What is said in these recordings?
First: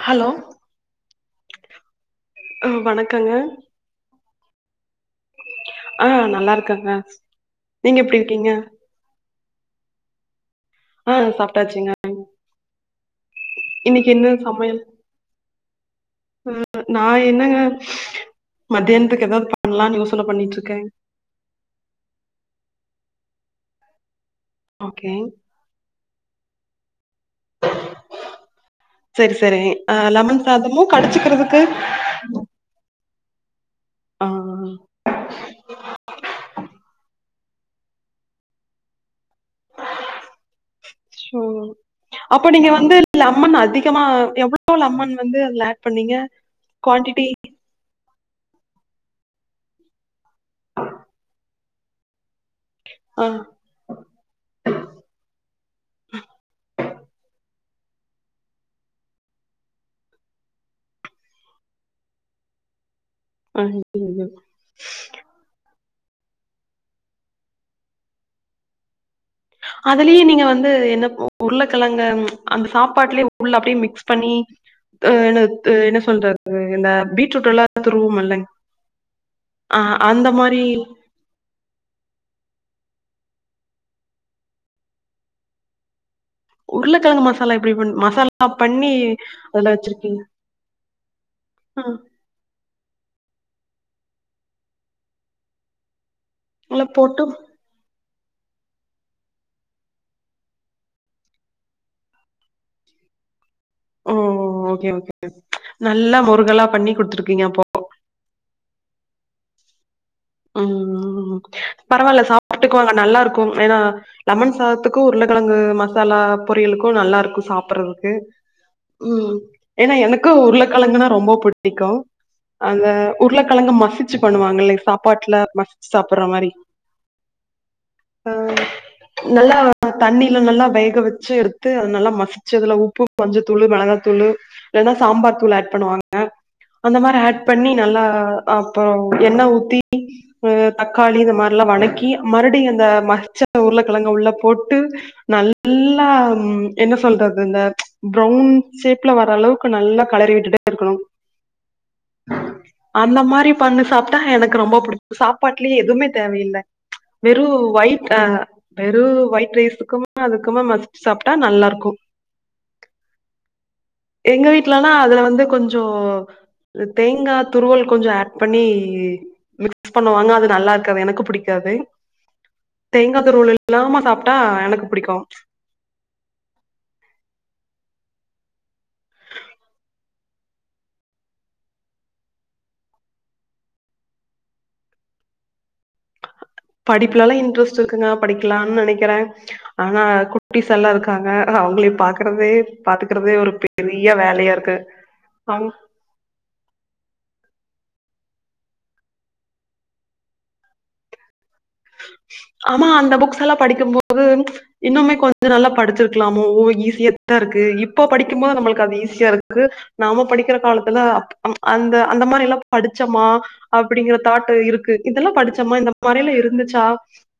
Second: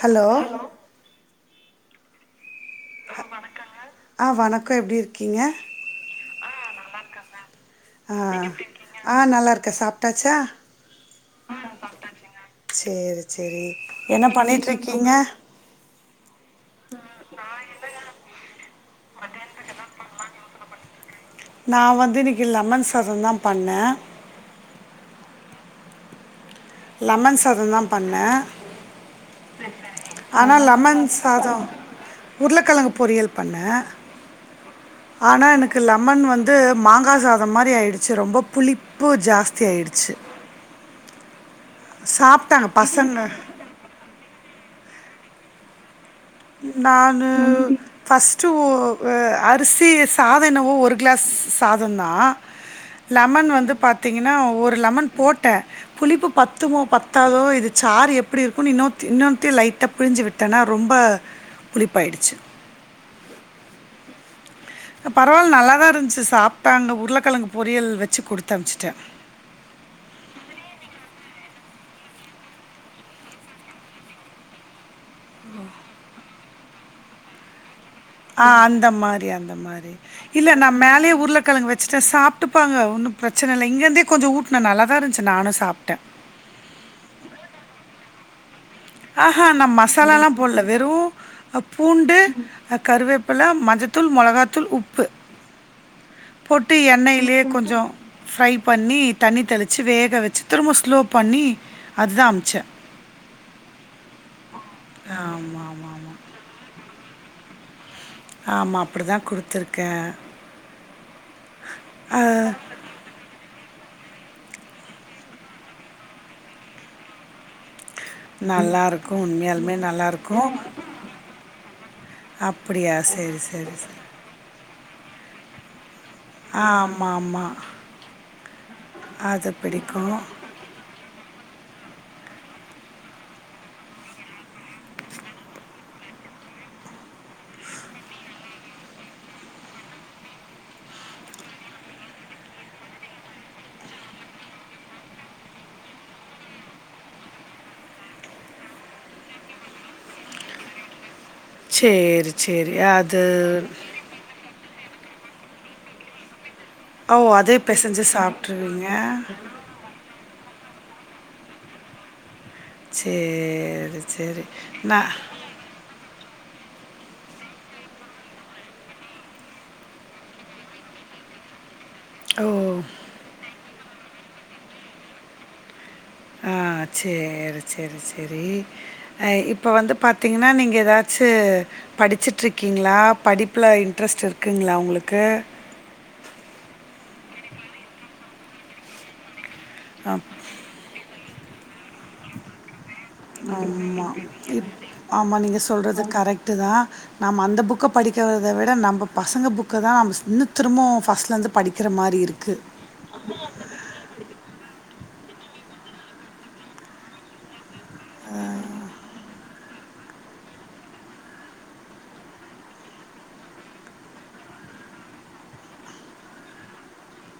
Hello. ம் வணக்கங்க. ஆ வணக்கம் எப்டி இருக் ஆ நல்லா இருக்கங்க நீங்க ஆ எப்டி இருக்கீங்க ஆ நல்லா இருக்கே சாப்டாச்சா ஆ சாப்டாச்சுங்க. சேரி சேரி. என்ன பண்ணிட்டிருக்கீங்க? ம் நா என்னங்க மத்தியானத்துக்கு ஏதாது பண்ணலான்னு யோசன பண்ணிட்ருக்க நா வந்து இன்னிக்கி லெமன் சாதம் தா பண்ண ஓகேங் லெமன் சாதோ தா பண்ண சரி சரி ஆ லெமன் ஆனா சாதமு லெமன் சாதோ கடிச்சுக்கிறதுக்கு உருளக்கெழங்கு பொரியல் பண்ண ஆ ஆனா எனக்கு லெமன் வந்து மாங்கா சாதோ அந்த மாரி ஆயிடுச்சி ரொம்ப புளிப்பு ஜாஸ்தி ஆயிடுச்சி அச்சோ அப்போ சாப்ட்டாங்க நீங்க வந்து பசங்க லெமன் அதிகமா எவ் ளோ லெமன் வந்து அதுல அட் பண்ணீங்க குவான்டிட்டி நானு ஃபர்ஸ்ட் ஒ வ அரிசி ஸ் சாதோ என்னவோ ஒரு கிளாஸ் சாதோ தா ஆ லெமன் வந்து பத் திங்கன்னா ஒரு லெமன் போட்ட புளிப்பு பத்துமோ பத்தாதோ இது சாரு எப்டி இருக்குனு இன்னொ இன்னொத்தியு லைட்டா புளிஞ்சி விட்டனா ரொம்ப புளிப்பாயிடுச்சி ஹாய் எப்டி க பரவால் நல்லாதா இருந்ச்சி சாப்ட்டாங் நா உருளக்கெழங்கு பொரியல் வெச்சு குடுத்தம்ச்சிட்டே அதுலயே நீங்க வந்து என்ன ஓ உருளக்கெழங்க ம் அந்த சாப்பாட்லே உள்ள அப்டியே மிக்ஸ் பண்ணி அ என்ன து என்ன சொல்றது இந்த பீட்ரூட் எல்லா ஆ அந்த மாரி அந்த ஆ மாரி அந்த இல்ல மாரி நா மேலயே உருளக்கெழங் வெச் சிட்டே சாப்ட்டுப்பாங்க ஒன்னு பிரச்சன இல்ல இங்கிர்ந்தே கொஞ்சோ ஊட்னே நல்லதா இருந்ச்சி நானு சாப்ட்டே உருளக்கெழங்க மசாலா எப்டி பண் மசா லா பண்ணி ஆ ஹா நா மசாலால்லா போட்ல வெறு ஆ பூண்டு கருவேப்பல மஞ்சத்தூள் மொளகாத்தூள் உப்பு போட்டு எண்ணெயிலே கொஞ்சோ ஃப்ரை பண்ணி தண்ணி தெளிச்சி வேக வெச்சு திரும்ப ஸ்லோ பண்ணி அது தா அம்சே ம் ஓகே ஓகே ஸ் ஆமாம் ஆமாம் நல்லா ஆமாம் முருகலா பண்ணி குடுத்துருக்கீங்க அப்போ ஆமா அப்டி தா குடுத்துருக்கே ம் பரவால்ல சாப்ட்டுக்குவாங்க நல்லாருக்கும் ஏனா லெமன் சாதத்துக்கு உருளக்கெழங்கு மசாலா பொரியலுக்கு நல்லாருக்கு சாப்பட்றதுக்கு நல்லாயிருக்கும் ம் உண்மையாலுமே ஏனா எனக்கு நல்லாயிருக்கும் உருளக்கெழங்குனா ரொம்ப புடிக்கு அந்த அப்படியா சரி உருளக்கெழங்க சரி சரி மசிச்சு பண்ணுவாங்கில்லே சாப் பாட்ல மசிச்சு சாப்பட்ற மாரி ஆமாம் ஆமாம் அ அது நல்லா பிடிக்கும் தண்ணீல நல்லா வேக வெச்சு எடுத்து அது நல்லா மசிச்சு அதுல உப்பு, மஞ்சத்தூளு, மெளகா தூளு இல்லனா சாம்பார் தூளு ஏட் பண்ணுவாங்க அந்த மாரி ஏட் பண்ணி நல்லா அப்றோ எண்ண ஊத்தி அ தக்காளி இந்த மார்ல்லா வணக்கி மறுபடி அந்த மசிச்ச உருளக்கெழங்க உள்ள போட்டு நல்லா ம் என்ன சொல்றது இந்த ப்ரவுன் ஷேப்ல வர அளவுக்கு நல்லா களரி விட்டுட்டு இருக்கணு சேரி சேரி அது தா எனக்கு ரொம்போ புடிக்கு சாப்பாட்லே எதுமே தேவயில்ல ஓ வெறு அதே பிசைஞ்சு ஒய்ட் அ வெறு சாப்பிட்ருவீங்க ஒய்ட் ரைஸுக்கும் அதுக்குமா மஸ்ச்சு சாப்ட்டா நல்லார்க்கு சேரி சேரி நா சோ தேங்கா துருவல் கொஞ்சோ ஏட் பண்ணி மிக்ஸ் பண்ணுவாங்க அது நல்லாருக்காது எனக்கு புடிக்காது ஓ தேங்கா துருவல் இல்லாம சாப்ட்டா எனக்கு பிடிக்கு ஆ‌ சேரி சேரி சேரி அ இப்ப வந்து பாத்தீங்கனா நீங்க எதாச்சு படிச்சிட்ருக்கீங்களா படிப்புல இன்ட்ரெஸ்ட் இருக்குங்ளா உங்ளுக்கு படிப்புலல்லா இன்ட்ரெஸ்ட் இருக்குங்க படிக்கிலான் நெனைக்கற ஆனா குட் டீஸ் எல்லா இருக்காங்க அவுங்ளயு பாக் கறது பாத்துக்கறதே ஒரு பெரிய வேலயாருக்கு அவுங் றது கரெக்ட் டுதா நம்ம அந்த புக்க படிக்கறத விட நம்ப பசங்க புக்க தா நம்ம ஸ் இன்னு திரும்மு ஃபஸ்ட்லந்து படிக்கற மாரி இருக்கு மா அந்த புக்ஸ் எல்லா படிக்கும் போது இன்னுமே கொஞ்ச நல்லா படிச்சிருக்லாமோ ஓ ஈஸியா தாருக்கு இப் போ படிக்கும் போது நம்மள்க்கு அது ஈஸியாருக்கு நாம படிக்கிற காலத்துல அப் அம் அந்த அந்த மாரி எல்லா படிச்சமா அப்டிங்கற தாட்டு் இருக்கு இதெல்லா படிச்சமா இந்த மாரில்லா இருந்துச்சா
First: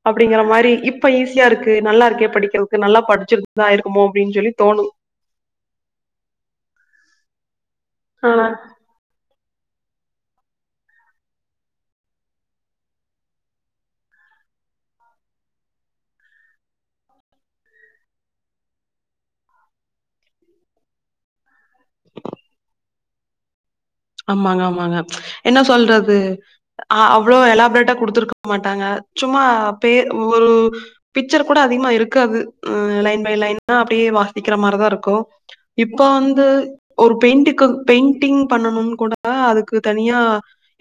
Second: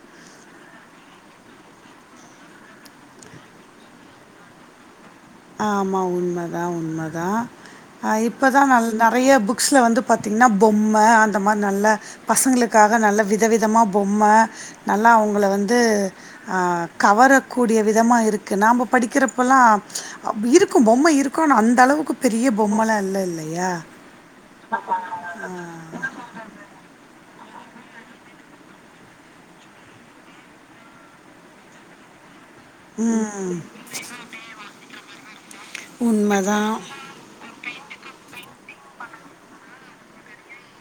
அப்டிங்கிற மாறி இப்ப ஈஸியாருக்கு நல்லார்க்கே படிக்கிறவ்க்கு நல்லா படிச்சிற்தா ஆய்ர்க்குமோ அப்டின் சொல்லி தோணு ஆமா உண்மதா உண்மதா அ இப்பதா நல் நறையா புக் க்ஸ்ல வந்து பாத்திங்னா பொம்ம அந்த மார் நல்ல பசங்க்ளுக்காக நல்ல விதவிதமா பொம்ம நல்லா அவுங்குள வந்து ஆ கவரக்கூடிய விதமா இருக்கு நாம்ப படிக்குறப்பல்லா அப்பி இருக்கும் பொம்ம இருக்கு னா அந்த அளவுக்கு பெரிய பொம்மலால்ல இல்லயா அம்மாங்க ஆமாங்க என்ன சொல்றது ஆ அவ்ளோ எலாப்ரேட்டா குடுத்துருக் மாட்டாங்க சும்மா பேர் ஒரூ பிச்சர் கூட அதிக்மா இருக்காது ம் லைன் பை லைன் ஆ அப்டியே வாசித்திக்கிற மாறிதாருக்கு இப்ப வந்து உண்மதான். ஒரு பெய்ண்ட்டுக்கு பெய்ண்டிங் பண்ணனும் கூட அதுக்கு தனியா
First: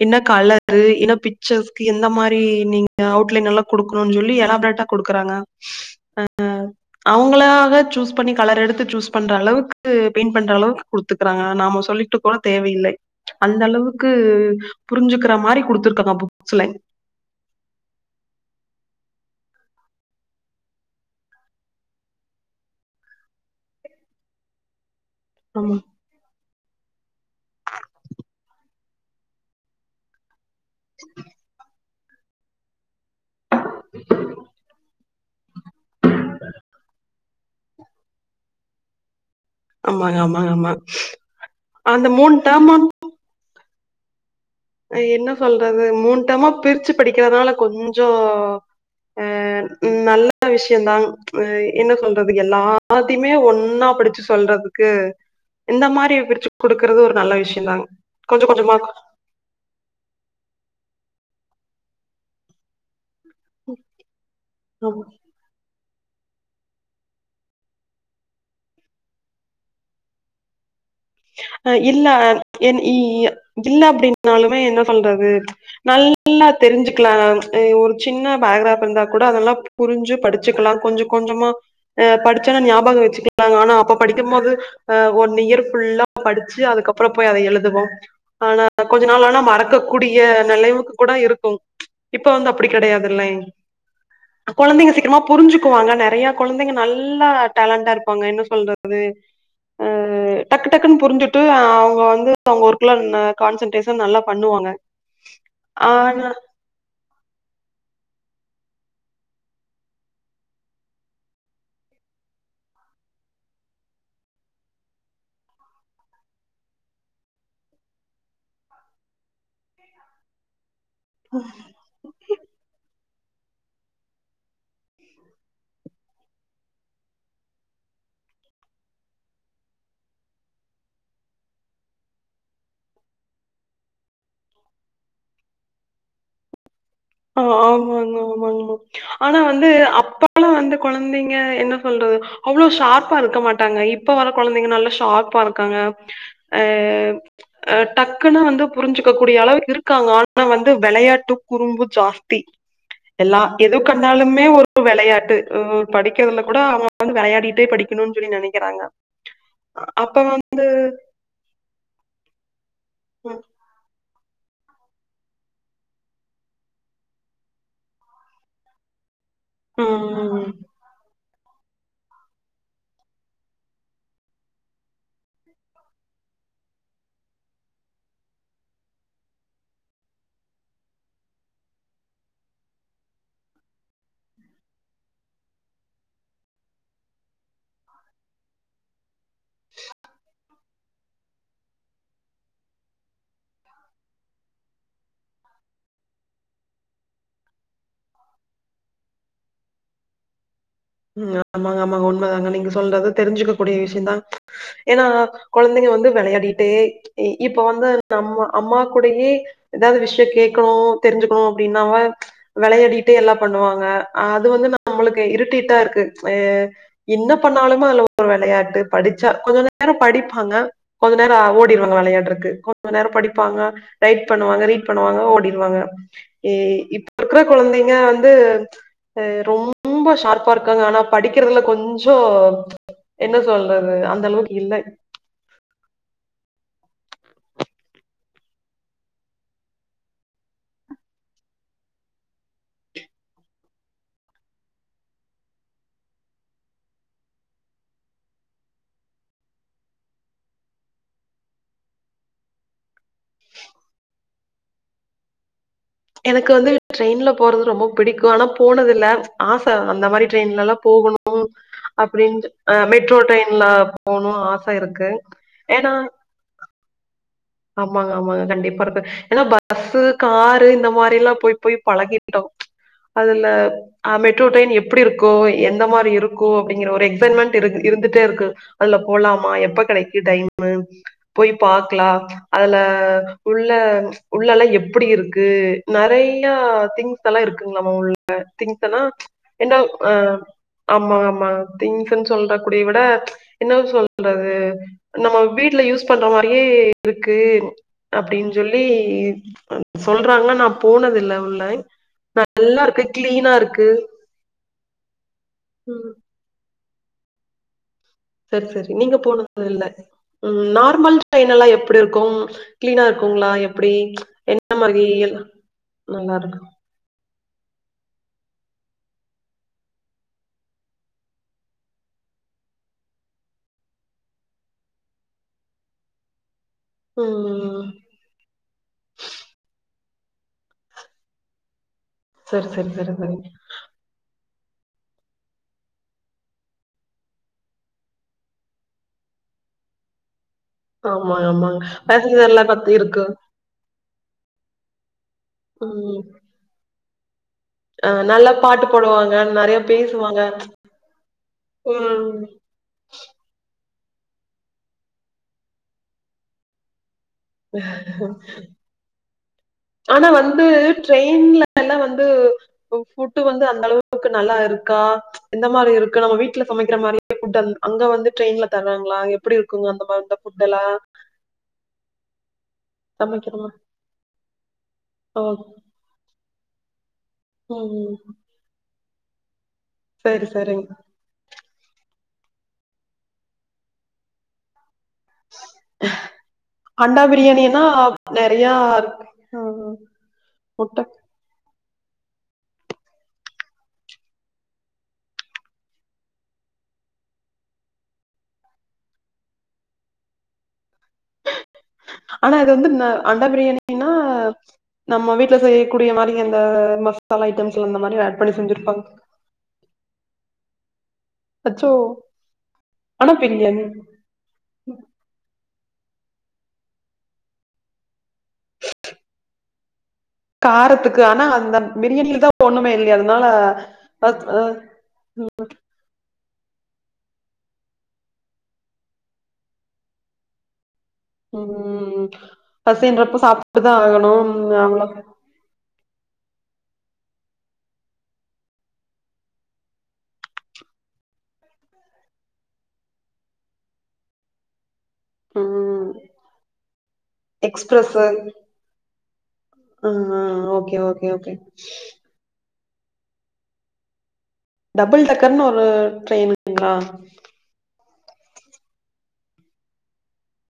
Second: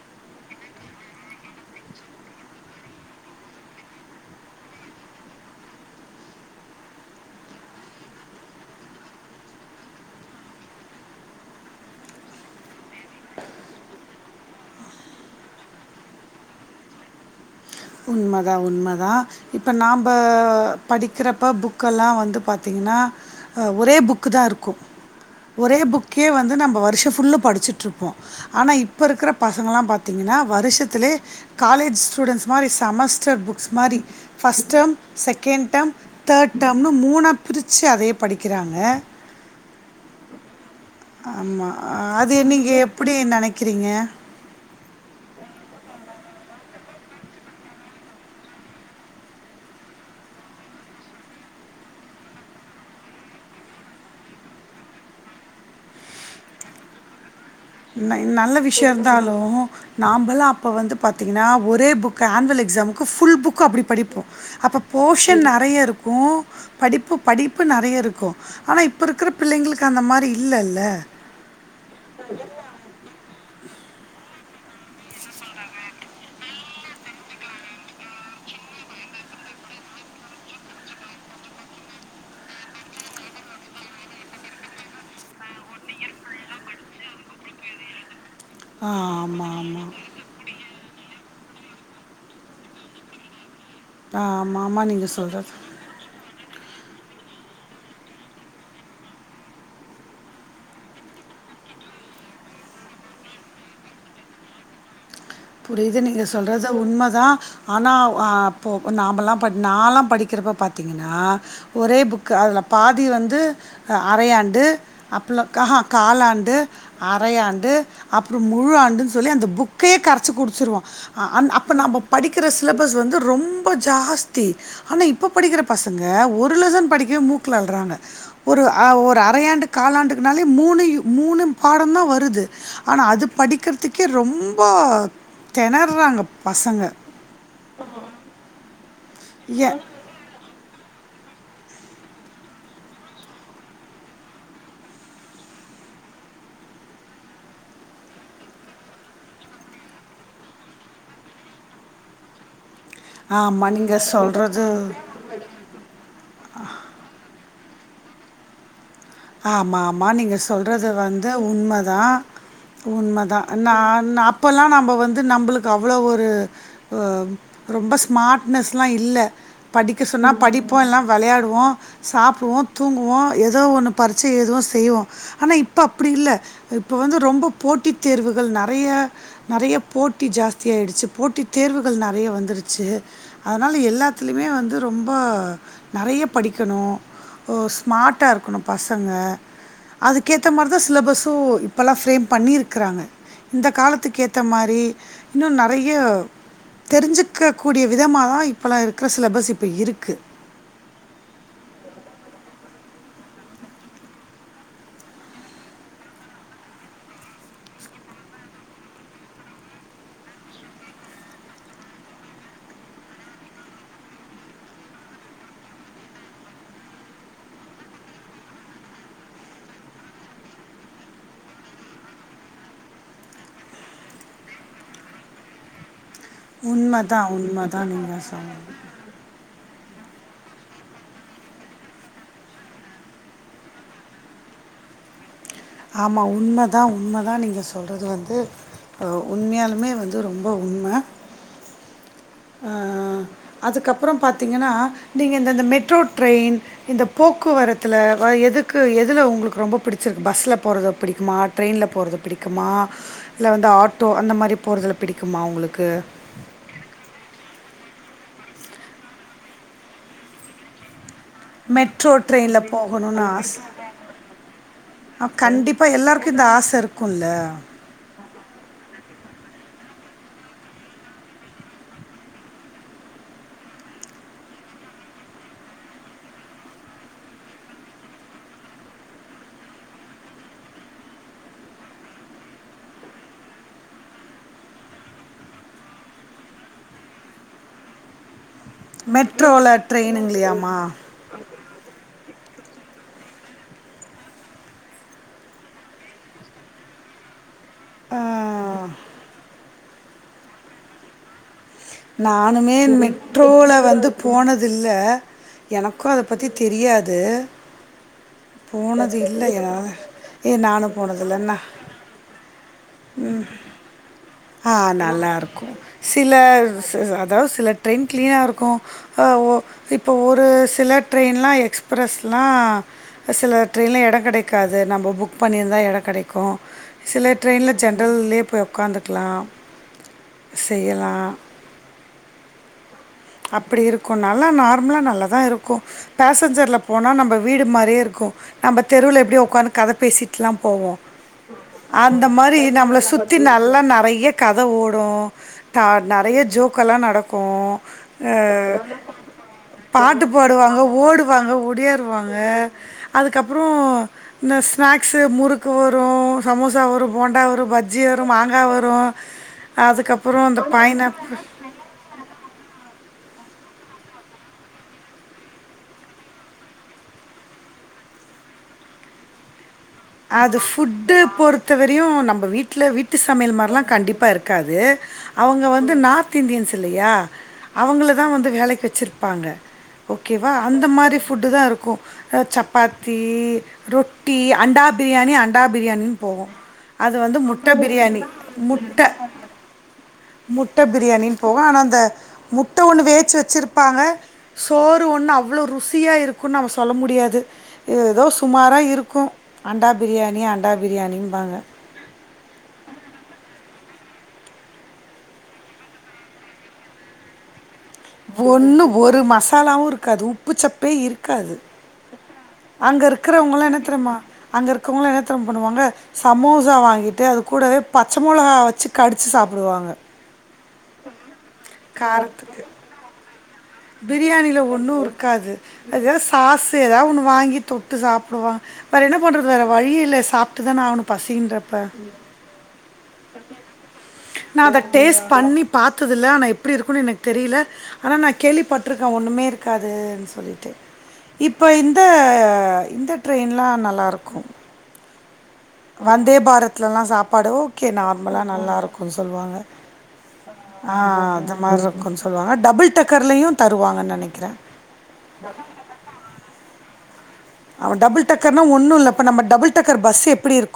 இன்ன கலரு இன்னப் பிச்சர்ஸ்க்கு எந்த மாறி நீங்க அவுட்லைன் எல்லா குடுக்கணுன் ஜொல்லி எலாப்ரேட்டா குடுக்குறாங்க [inaudible] அவ்ங்களாக ச்சூஸ் பண்ணி கலர் எடுத்து ச்சூஸ் பண்ற அளவுக்கு பெய்ண் பண்ற அளவ்க் குடுத்துக்றாங்க நாமோ சொல்லிட்டு கூடத் தேவையில்லை அந்த அளவுக்கு புரிஞ்சுக்குற மாறி குடுத்ருக்கதா புக்ஸ்லைன் உண்மதா உண்மதா இப்ப நாம்ப படிக்குறப்ப புக்கல்லா வந்து பாத்திங்கன்னா அ ஒரே புக்குதா இருக்கு ஆமா ஒரே புக்யே வந்து நம்ப வருஷ்ஷ ஃபுல்லூ படிச்சிட்ருப்போ ஆனா இப்பருக்குறப் பசங்கலா பாத்திங்கின்னா வருஷத்துலே காலேஜ் ஸ்டூடண்ட்ஸ் மாறி சமஸ் ச்சர் புக்ஸ் மாறி ஃபஸ் டம் செகேண் டம் த டம்னு மூணா பிரிச்சி அதே படிக்கிறாங்க ஆமாங்க அம்மா அம்மா ஆமா அத்யெ நீங்கே எப்புடி நனைக்கிறிங்க அ என்ன சொல்றது மூன் டம்மா பிருச்சு படிக்றனால கொஞ்சோ அ நல்ல விஷ்யம் தான் வய் இன்னு சொல்றது எல்லா ஆத்திமே ஒன்னா படிச்சி சொல்றதுக்கு இந்த மாறி பிருச்சுக் குடுக்குறது ஒரு நல்ல விஷ் யந்தாங் கொஞ்ச கொஞ்சமா கா நாலூ நாம்பல்லா அப்ப வந்து பாத்திங்கன்னா ஒரே புக்க ஆன்வல் எக்ஸாம்க்கு ஃபுல் புக் கு அப்டி படிப்போ அப்ப போஷன் நறையா இருக்கு படிப்பு படிப்பு நறைய இருக்கு ஆனா இப்ப இருக்குற பிள்ளைங்ளுக்கு அந்த மாறி இல்லல்ல அ இல்ல அண் என் ஈ இய இல்ல அப்டின் னாலுமே என்ன சொல்றது நல்லா தெருஞ்சுக்லா அம் அயோ ஒரு சின்ன பய்க்ராஃப் ருந்தாக் கூட அதல்லாப் புருஞ்சு படுச்சுக்லா கொஞ்ச கொஞ்சமா எ படிச்சன ஞாபக வெச்சிக்லாங் ஆனா அப்ப படிக்குமோது ஆ ஒன் இயர் ஃபுல்லா படுச்சி அதுக்கப்ற போய் அத எழுதுவோ ஆனா கொஞ்ச நாள் ஆனா ஆமா, ஆமா. மறக்கூடிய நெலமைக்கு கூட இருக் ககு இப்ப வந்து அப்டி கெடையாதில்லைங் ஆமாமா கொழந்தைங்க நீங்க சீக்கிரமா சொல்றது. புரிஞ்சுக்குவாங்க நெறையாப் கொழந்தைங்க நல்லா டேலண்டா இருப்பாங்க என்ன சொல்றது ஆ டக்கு ட்டக்குன்னு புரிஞ்சுட்டு அவங்க வந்து அவங்க ஒர்க்ல ந கான்சன்ட்ரேஷன் நல்லா பண்ணுவாங்க புரியுது நீங்க ஆனா சொல்றது த உண்மதா ஆனா ஆ அப்போ மாமலா பட் நாலா படிக்கிறப்ப பாத்தீங்கன்னா ஒரே புக்கு அதுல பாதி வந்து அரையாண்டு அப்லஹாகா காலாண்டு அரைையாண்டு அப்பறோ முழு ஆண்டு சொல்லி அந்த புக்கையே கரச் படிச்சி குடிச்சிருவோ அ அந் அப்ப நம்ம படிக்கிற சிலபஸ் வந்து ரொம்ப ஜாஸ்தி ஆனா இப்போ படிக்கிற பசங்க ஒரு லெசன் படிக்கவே மூக்குல அல்றாங்க ஒரு அ ஒரு அரையாண்டு காலாண்டுக்கனாலே மூணு மூணு பாடந்தா வருது ஆனா அது படிக்கற்திக்கே ரொம்போ தெணற்றாங்க பசங்க ஆ ஆமாங்க ஆமாங்கம்மா ஆனா வந்து ஏ அப்ப ஆனா வந்து குழந்தைங்க என்ன சொல்றது அவ்ளோ ஷார்பா இருக்க மாட்டாங்க இப்ப வர்ர குழந்தைங்க நல்லா ஷார்பா இருக்காங்க ஆ ஆ டக்குன்ன வந்து புரிஞ்சுக்க கூடிய அளவு இருக்காங்க ஆனா வந்து வெளையாட்டு குறும்பு ஜாஸ்தி எல்லா ஆமாம் நீங்கள் எதுக்கண்டாலும்மே சொல்கிறது ஒரு விளையாட்டு ஊ படிக்கிறதுல கூட அவுங்க வந்து விளையாடிட்டே படிக்கணுனு சொல்லி நினைக்கிறாங்க ஆமா ஆமா நீங்க சொல்றது வந் து உண்மதா உண்மதா ந நாப் இப்போல்லா நம்ம வந்து நம்ளுக்கு அவ்ளோ ஒரு வொ ரொம்ப ஸ்மார்ட்னஸ்லா இல்ல ம் படிக்க சொன்னா ம். படிப்போ இல்ல விளையாடுவோ சாப்டுவோ தூங்குவோம் ஏதோ ஒன்னு பரிட்ச எதுவு செய்வோ ஆனா இப்ப அப்டி இல்ல இப்ப வந்து ரொம்ப போட்டித் தேர்வுகள் நெறைய நெறைய போட்டி ஜாஸ்தி ஆயிடுச்சு போட்டித் தேர்வுகள் நெறைய வந்திருச்சி அதனால எல்லாத்திலியுமே வந்து ரொம்ப நெறைய படிக்கணு ஓ ஸ்மாட்டா இருக்கணு பசங்க அதுக்கேத்த மாரிதா சிலபஸு இப் இப்பெல்லா ஃப்ரேம் பண்ணீர்க்றாங்க இந்த காலத்துக்கேத்த மாரி இன்னு நெறைய தெரிஞ்சிக்க கூடிய விதமா தா இப்பல்லா இருக்கற சிலபஸ் இப்ப இருக்கு ம் ஆமாங்க ஆமாங்க உண்மதாங்க நீங்க சொல்றது தெரிஞ்சிக்க கூடிய விஷ்யோ தா ஏன்னா கொழந்தைங்க வந்து விளையாடிகிட்டே இப்ப வந்து நம்ம அம்மா கூடையே எதாவ்து விஷ்யோ கேக்கணு தெரிஞ்சிக்கணு அப்டின்னாவா வெளையாடிட்டே எல்லா பண்ணுவாங்க அது வந்து நம்மளுக்கு இருடேட்டா இருக்கு அ என்ன பண்ணாலுமே அதுல ஒரு வெளையாட்டு படிச்சா கொஞ்ச நேரோ படிப்பாங்க கொஞ்ச நேரோ ஓடிருவாங்க வெளையாட்றக்கு கொஞ்ச நேரோ படிப்பாங்க ரைட் பண்ணுவாங்க ரீட் பண்ணுவாங்க ஓடிருவாங்க ஏய் இப்ப உண்மதான், இருக்கற உண்மதான் கொழந்தைங்க நீங்க வந்து சொன்னது. ஆ ரொம்ப ஷார்ப் இப்ப இருக்காங்க ஆனா படிக்கறதுல கொஞ்சோ என்ன சொல்றது அந்தளவுக்கு இல்ல ஆமா உண்ம தா உண்ம தா நீங்க சொல்றது வந்து ஓ உண்மையாலுமே வந்து ரொம்ப உண்ம ஆ அதுக்கப்பறம் பாத்தீங்கன்னா நீங்க இந்த இந்த மெட்ரோ ட்ரெயின் இந்த போக்குவரத்துல அ எதுக்கு எதுல உங்ளுக் ரொம்ப பிடிச்சிருக்கு பஸ்ல போறது பிடிக்குமா ட்ரெய்ன்ல போறது பிடிக்குமா இல்ல வந்து ஆட்டோ அந்த மாரி போறதுல பிடிக்குமா உங்களுக்கு எனக்கு வந்து ட்ரெய்ன்ல போறது ரொம்ப பிடிக்கு ஆனா போனதில்ல ஆச அந்த மாரி ட்ரெய்ன்லல்லா போக ணு மெட்ரோ ட்ரெயினில் அப்டின்ட்டு மெட்ரோ போகணும்னு ட்ரெய்ன்ல போணுன் ஆச இருக்கு கண்டிப்பா ஏன்னா எல்லார்க்கு இந்த ஆச இருக்குல்ல ஆமாங்க ஆமாங்க கண்டிப்பா ருக்கு ஏனா பஸ்ஸு காரு இந்தம் மாரிலா பொய் பொய் பழகிட்டோ அதுல ஆ மெட்ரோ ட்ரெயின் எப்டி இருக்கோ எந்த மாரி இருக்கு அப்டிங்கிற ஒரு எக்ஸர்மென்ட் இருக் இருந்துட்டேருக்கு அல்ல போலாமா எப்ப கடைக்கு டைமு போய் பாக்லா அதுல உள்ள உள்ளலா எப்டி இருக்கு நறையா திங்ஸ் யெல்லா இருக்குங்ளமா உள் அ திங்ஸனா மெட்ரோவில் என்டாவ் ஆ ட்ரெயினுங்களையாம்மா அம்மவா ஆமா திங்ஸ்னு சொல்ற கூடிய விட என்னா சொல்றது நம்ம வீட்ல யூஸ் பண்ற மாரியே இருக்கு அப்டின் சொல்லி ஆஹ், சொல்றாங்க நா போனதில்ல உள்ளை நானுமே மெட்ரோல வந்து போனதில்ல எனக்கு ம். அத அத பத்தி தெரியாது சேரி சேரி நீங்க போனது இல்லை போனது இல்ல என்னால் ஏ ம் நானும் நார்மல் போனதில்லைண்ணா ட்ரெயின்னெல்லா எப் எப்டி இருக்கும் க்ளீனா இருக்குங்களா எப்டி ஆ என்ன மாரி நல்லாருக்கு சில நல்லா இருக்கும்? ச ச ட்ரெயின் க்ளினா இருக்கு ஆ ஒ இப்போ ஒரு சில ட்ரெயின்ல்லா எக்ஸ்பிரஸ்ல்லா சில ட்ரெயின்லா எட கெடைக்காது நம்ம புக் பண்ணியிருந்தா எட கெடைக்கு சில ட்ரெயின்ல ம். ஜென்ரல்லயே போய் உக்காந்துக்கலா செய்யலா சேர் சரி சரி சரி அப்டி இருக்கு நல்லா நார்மலா நல்லதா இருக்கு பேசஞ்சர்ல போனா நம்ப வீடு மாரியே இருக்கு நம்ப தெருவுல எப்டி உக்காந்து கத பேசிட் போவோ ஆமா ஆமாங்க அந்த மாரி பேசஞ்சர்ல பத்தி நம்பள இருக்கு சுத்தி ந நல்லா நெறைய கத ஓடு தா ம் நெறைய ஜோக்கெல்லா நடக்கு அ ஆ நல்லா பாட்டு போடுவாங்க நெறைய பாட்டு பேசுவாங்க பாடுவாங்க ஓடுவாங்க ஒடியாறுவாங்க ம் அதுக்கப்பறோ இந்த ஸ்நாக்ஸ்சு முறுக்கு வரு சமோசா வரு போண்டா வ பஜ்ஜி வரு மாங்கா வரு அதுக்கப்பற இந்த பைனா எல்லா வந்து ஃபுட்டு வந்து அந்தளவுக்கு நல்லா இருக்கா எந்த மாரி இருக்கு நம்ம வீட்டுல சமைக்கிற மாரியே ஃபுட்டு அங்க வந்து ட்ரெயின்ல தர்றாங்களா எப்டி இருக்குங்க அந்த மாரி அந்த அது ஃபுட் எல்லாம் ஃபுட்டு பொறுத்தவரையு நம்ம வீட்ல வீட்டு சமையல் சமைக்கிறமா மாரில்லா கண்டிப்பா இருக்காது ஓ அவுங்க வந்து நார்த் இந்தியன்ஸ் இல்லையா அவங்கள ம் தா வந்து வேலைக்கு வெச்சிருப்பாங்க சரி ஓகேவா அந்த சரிங்க மாரி ஃபுட்டு தா இருக்கு அ சப்பாத்தி ரொட்டி அண்டா பிரியாணி அண்டா பிரியாணின்னு போவோ அது அண்டா வந்து முட்ட பிரியாணினா பிரியாணி நெறையா முட்ட இருக்கு ம் முட்ட பிரியாணி போக ஆனா அந்த முட்ட ஒண்ணு வேச்சு வெச்சிருப்பாங்க சோறு ஒண்ணு அவ்வளோ ருசியா இருக்குன்னு நாம சொல்ல முடியாது ஏதோ சுமாரா இருக்கு அண்டா பிரியாணி அண்டா பிரியாணின்பாங்க ஆனா இது வந்து ம அண்டா பிரியாணினா நம்ம வீட்ல செய்யக்கூடிய மாரி அந்த மசாலா ஐட்டம்ஸ் ஒன்னு ஒரு மசாலாவு இருக்காது உப்பு சப்பே இருக்காது அச்சோ அங்க ஆனா இருக்கிறவங்கல்லா என்ன பிரியாணி தெரிமா அங்க இருக்கவங்களா என்னத்தெரிமா பண்ணுவாங்க சமோசா வாங்கிட்டு அது கூடவே பச்ச மொளகா வச்சு கடிச்சு சாப்டுவாங்க காரத்துக்கு ஆனா அந்த பிரியாணில தா ஒண்ணுமே இல்லையே அதனால அத் பிரியாணியில அ ஒண்ணு இருக்காது ஏது சாஸு ஏதாவது ஒன்னு வாங்கி தொட்டு சாப்டுவா வேற என்ன பண்றது வேற வழியில்ல சாப்ட்டுதான அவனு உம் பசின்றப்ப சாப்டுதா ஆகணும் அவ்ளோ பாத்ததில்ல ஆனா எப்டி இருக்குன்னு எனக்கு தெரியல ஆனா நா கேள்விப்பட்டிருக்க ஒன்னுமே இருக்காதுன் சொல்லிட்டு இப்ப இந்த இந்த ட்ரெயின்ல்லா நல்லாருக்கு ம் வந்தே பாரத்துலல்லா சாப்பாடு ஓகே எக்ஸ்பிரஸ்ஸு நார்மலா நல்லா இருக்கும்னு சொல்லுவாங்க ம் ஆ ஓகே ஓகே ஓகே அதுமார்ருக்கும்ன்னு சொல்லுவாங்க டபுள் டக்கர்லயு தருவாங்கன்னு நெனைக்கிற டபுள் டக்கர்ன்னு ஒரு ட்ரெயின்ங்களா அவ டபுள் டக்கர்னா ஒண்ணு இல்ல இப்ப நம்ம டபுள் டக்கர் பஸ் எப்டி இருக்கு